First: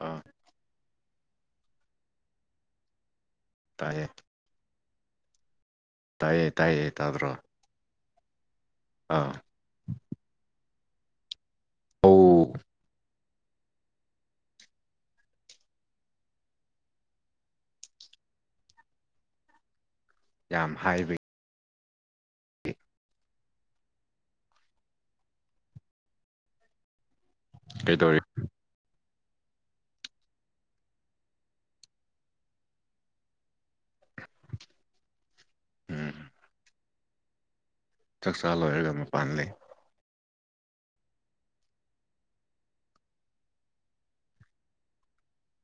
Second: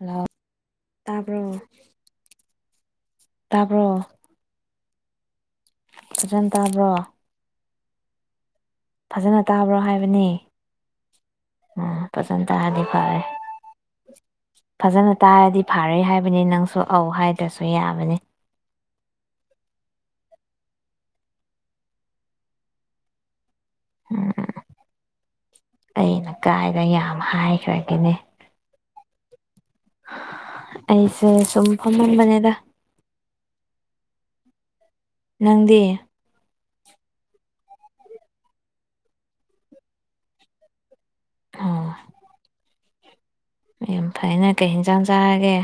ꯑꯥ ꯇꯥꯕ꯭ꯔꯣ ꯇꯥꯕ꯭ꯔꯣ ꯇꯥꯏꯌꯦ ꯇꯥꯏꯌꯦ ꯇꯥꯏꯌꯦ ꯇꯥꯕ꯭ꯔꯣ ꯐꯖꯅ ꯇꯥꯕ꯭ꯔꯣ ꯍꯥꯏꯕꯅꯤ ꯎ ꯐꯖꯅ ꯑꯧ ꯇꯥꯔꯗꯤ ꯐꯔꯦ ꯐꯖꯅ ꯇꯥꯔꯗꯤ ꯐꯥꯔꯦ ꯍꯥꯏꯕꯅꯤ ꯅꯪꯁꯨ ꯑꯧ ꯍꯥꯏꯗ꯭ꯔꯁꯨ ꯌꯥꯕꯅꯤ ꯌꯥꯝ ꯍꯥꯏꯕꯩ ꯎꯝ ꯑꯩꯅ ꯀꯥꯏꯗ ꯌꯥꯝ ꯍꯥꯏꯈ꯭ꯔꯒꯅꯦ ꯀꯩꯗꯧꯔꯤ ꯑꯩꯁꯦ ꯁꯨꯝ ꯐꯝꯃꯝꯕꯅꯦꯗ ꯅꯪꯗꯤ ꯎꯝ ꯆꯥꯛꯆꯥꯥ ꯂꯣꯏꯔꯒ ꯃꯄꯥꯟꯗ ꯂꯩ ꯑꯣ ꯌꯥꯝ ꯐꯩꯅ ꯀꯩ ꯌꯦꯟꯁꯥꯡ ꯆꯥꯔꯒꯦ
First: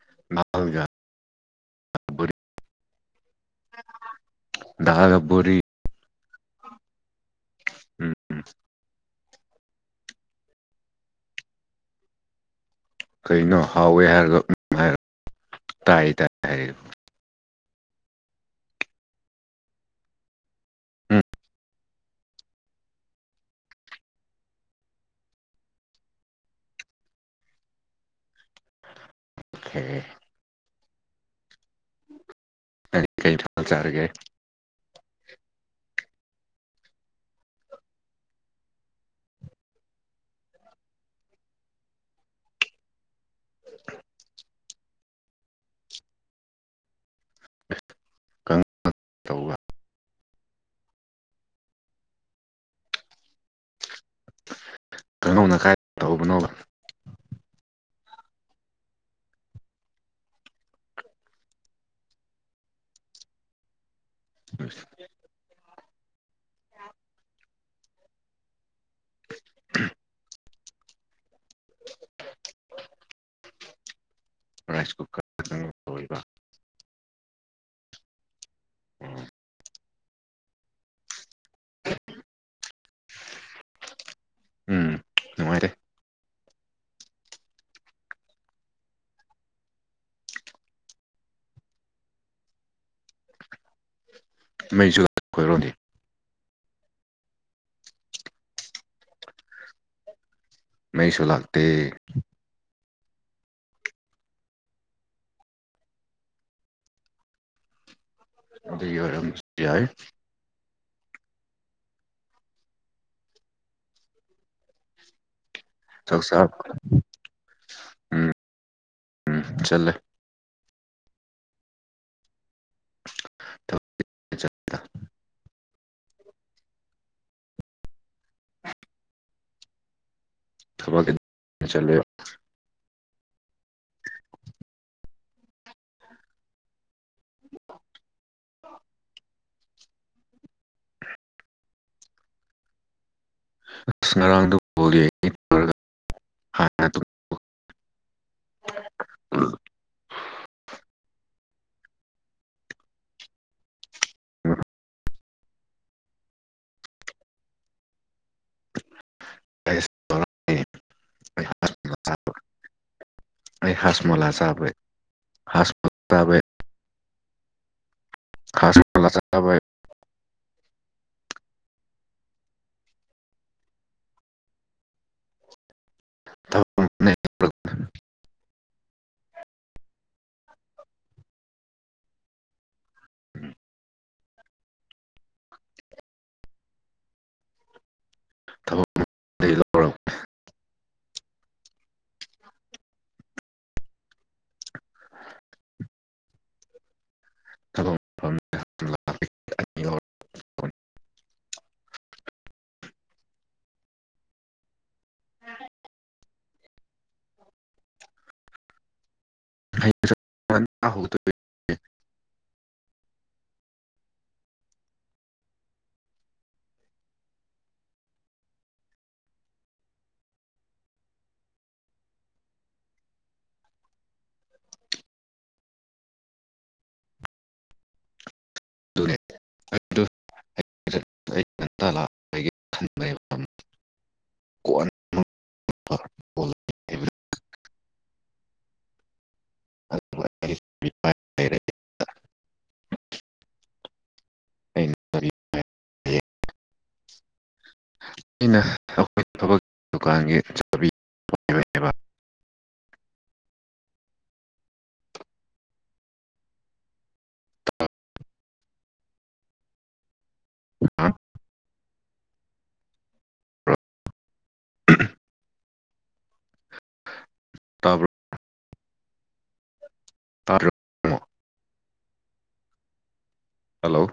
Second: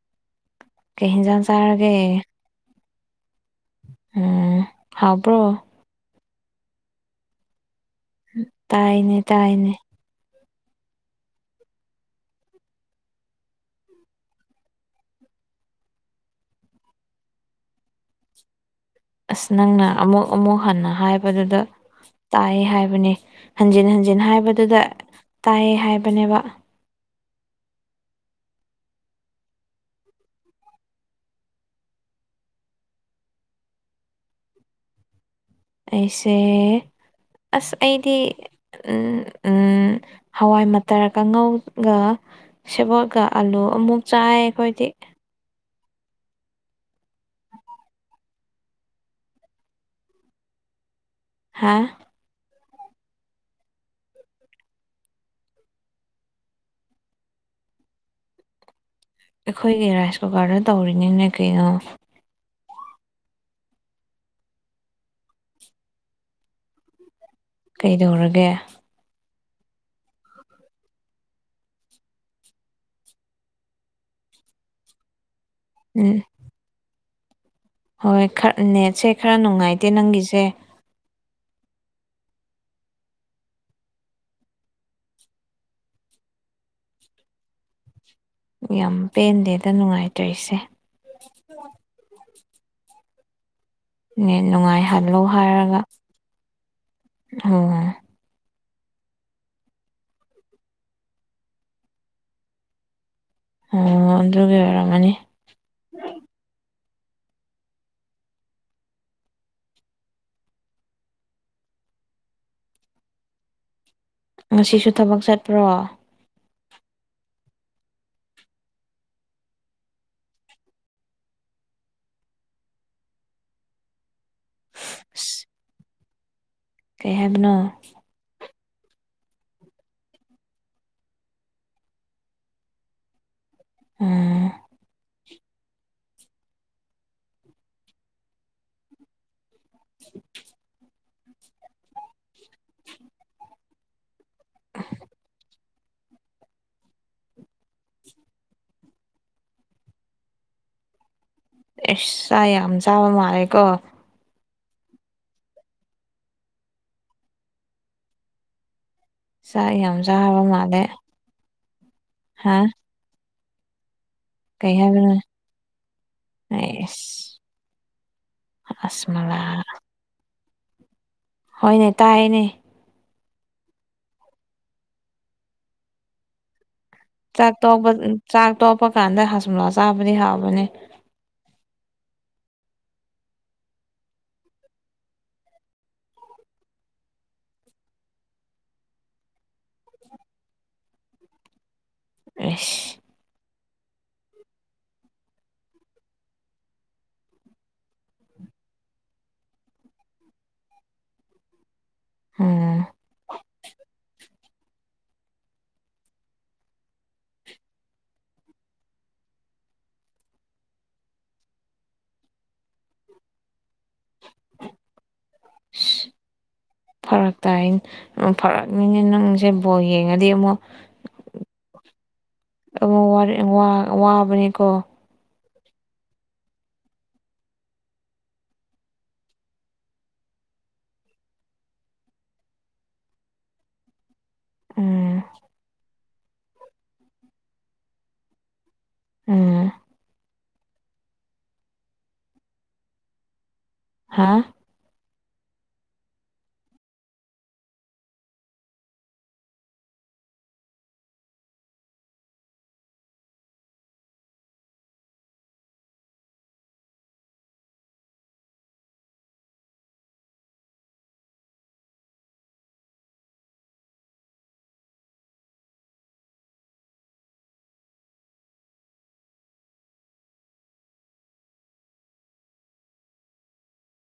[unintelligible] ꯀꯩ ꯍꯦꯟꯖꯥꯡ ꯆꯥꯔꯒꯦ ꯕꯣꯔꯤ ꯑꯣ ꯗꯥꯜꯒ ꯕꯣꯔꯤ ꯎꯝ ꯎꯝ ꯇꯥꯏꯅꯦ ꯇꯥꯏꯅꯦ ꯀꯩꯅꯣ ꯍꯥꯎꯋ ꯍꯥꯏꯔꯒ ꯇꯥꯏ ꯇꯥꯏ ꯍꯥꯏꯔꯤꯕ ꯑꯁ ꯅꯪꯅ ꯑꯃꯨꯛ ꯑꯃꯨꯛ ꯍꯟꯅ ꯎꯝ ꯍꯥꯏꯕꯗꯨꯗ ꯇꯥꯏꯑ ꯍꯥꯏꯕꯅꯦ ꯍꯟꯖꯤꯟ ꯍꯟꯖꯤꯟ ꯍꯥꯏꯕꯗꯨꯗ ꯇꯥꯏꯌꯦ ꯍꯥꯏꯕꯅꯦꯕ ꯑꯣ [unintelligible] [inaudible] ꯀ ꯀꯔꯤ ꯊꯥꯆꯔꯒꯦ ꯑꯩꯁꯦ ꯑꯁ ꯑꯩꯗꯤ ꯎ ꯍꯋꯥꯏ ꯃꯇꯔ ꯀꯥꯡꯉꯧꯒ ꯁꯦꯕꯣꯠꯒ ꯑꯥꯂꯨ ꯑꯃꯨꯛ ꯆꯥꯏ ꯑꯩꯈꯣꯏꯗꯤ ꯀ ꯇꯧ [unintelligible] [inaudible] ꯍꯥꯥ [unintelligible] [inaudible] ꯀꯩꯅꯗꯧꯅ ꯀꯥꯏ ꯇꯎꯕꯅꯣꯕ ꯑꯩꯈꯣꯏꯒꯤ ꯔꯥꯏꯁ ꯀꯨꯀꯔꯗ ꯇꯧꯔꯤꯅꯤꯅꯦ ꯀꯩꯅꯣ ꯑꯁ [unintelligible] [inaudible] ꯀꯩꯗꯧꯔꯒꯦ ꯔꯥꯏꯁ ꯀꯨꯀꯔ ꯀꯥꯡꯉꯧ ꯇꯧꯔꯤꯕ ꯎꯝ [unintelligible] [inaudible] ꯍꯣꯏ ꯈꯔ ꯅꯦꯠꯁꯦ ꯈꯔ ꯅꯨꯡꯉꯥꯏꯇꯦ ꯅꯪꯒꯤꯁꯦ ꯎꯝ ꯅꯨꯡꯉꯥꯏꯇꯦ ꯌꯥꯝ ꯄꯦꯟꯗꯦꯗ ꯅꯨꯡꯉꯥꯏꯇꯣꯏꯁꯦ [unintelligible] [inaudible] ꯅ ꯃꯩꯁꯨ ꯅꯨꯡꯉꯥꯏꯍꯜꯂꯣ ꯑꯩꯈꯣꯏꯔꯣꯝꯗꯤ ꯍꯥꯏꯔꯒ ꯑꯣ ꯃꯁꯨ ꯂꯥꯛꯇ ꯑꯣ ꯑꯗꯨꯒꯤ ꯑꯣꯏꯔꯝꯃꯅꯤ ꯑꯗꯨꯔ ꯌꯥꯏ ꯉꯁꯤꯁꯨ ꯊꯕꯛ ꯆꯠꯄ꯭ꯔꯣ ꯆ ꯁꯥ ꯎꯝ ꯎꯝ ꯆꯂꯦ ꯆ [unintelligible] [inaudible] ꯑꯁ ꯀꯩ ꯍꯥꯏꯕꯅꯣ [unintelligible] [inaudible] ꯊ ꯆꯂꯦ [unintelligible] [inaudible] ꯎꯝ [unintelligible] [inaudible] [unintelligible] [inaudible] ꯑꯁ ꯉꯔꯥꯡꯗ ꯍꯥꯟꯅ ꯑꯦꯁ ꯑꯥ ꯌꯥꯝ ꯆꯥꯕ ꯃꯥꯜꯂꯦ ꯀꯣ ꯆꯥꯛ ꯌꯥꯝ ꯆꯥꯕ ꯃꯥꯜꯂꯦ ꯍꯥ ꯑꯩ ꯍꯥꯁꯃꯣꯂ ꯆꯩ ꯍꯖꯃꯣ ꯑꯦ [unintelligible] [inaudible] ꯈꯥꯁꯂ ꯇꯕꯥ ꯍꯣꯏꯅꯦ ꯇꯥꯏꯅꯦ ꯆꯥꯛ ꯇ ꯆꯥꯛ ꯇꯣꯛꯄ ꯀꯥꯟꯗ ꯍꯁꯨꯝꯂꯥ ꯆꯥꯕꯗꯤ ꯍꯥꯎꯕꯅꯦ ꯂꯩ ꯂꯧꯔꯛꯦ ꯑꯁ ꯎꯝ ꯍꯧꯏ ꯐꯔꯛꯇ ꯍꯥꯏ ꯐꯔꯛꯅꯤꯉ ꯅꯪꯁꯦ ꯕꯣꯜ ꯌꯦꯡꯉꯗꯤ ꯑꯃꯨꯛ ꯋꯥꯕꯅꯦꯀꯣ [unintelligible] ꯎꯝ ꯎꯝ ꯥꯏ ꯍꯥꯥ ꯑꯩꯅ ꯑꯩꯈꯣꯏ ꯊꯕꯛꯀꯤ ꯗꯨꯀꯥꯟꯒꯤ ꯆꯥꯕꯤ ꯇꯥꯕ ꯇꯔꯨꯛ ꯍꯜꯂꯣ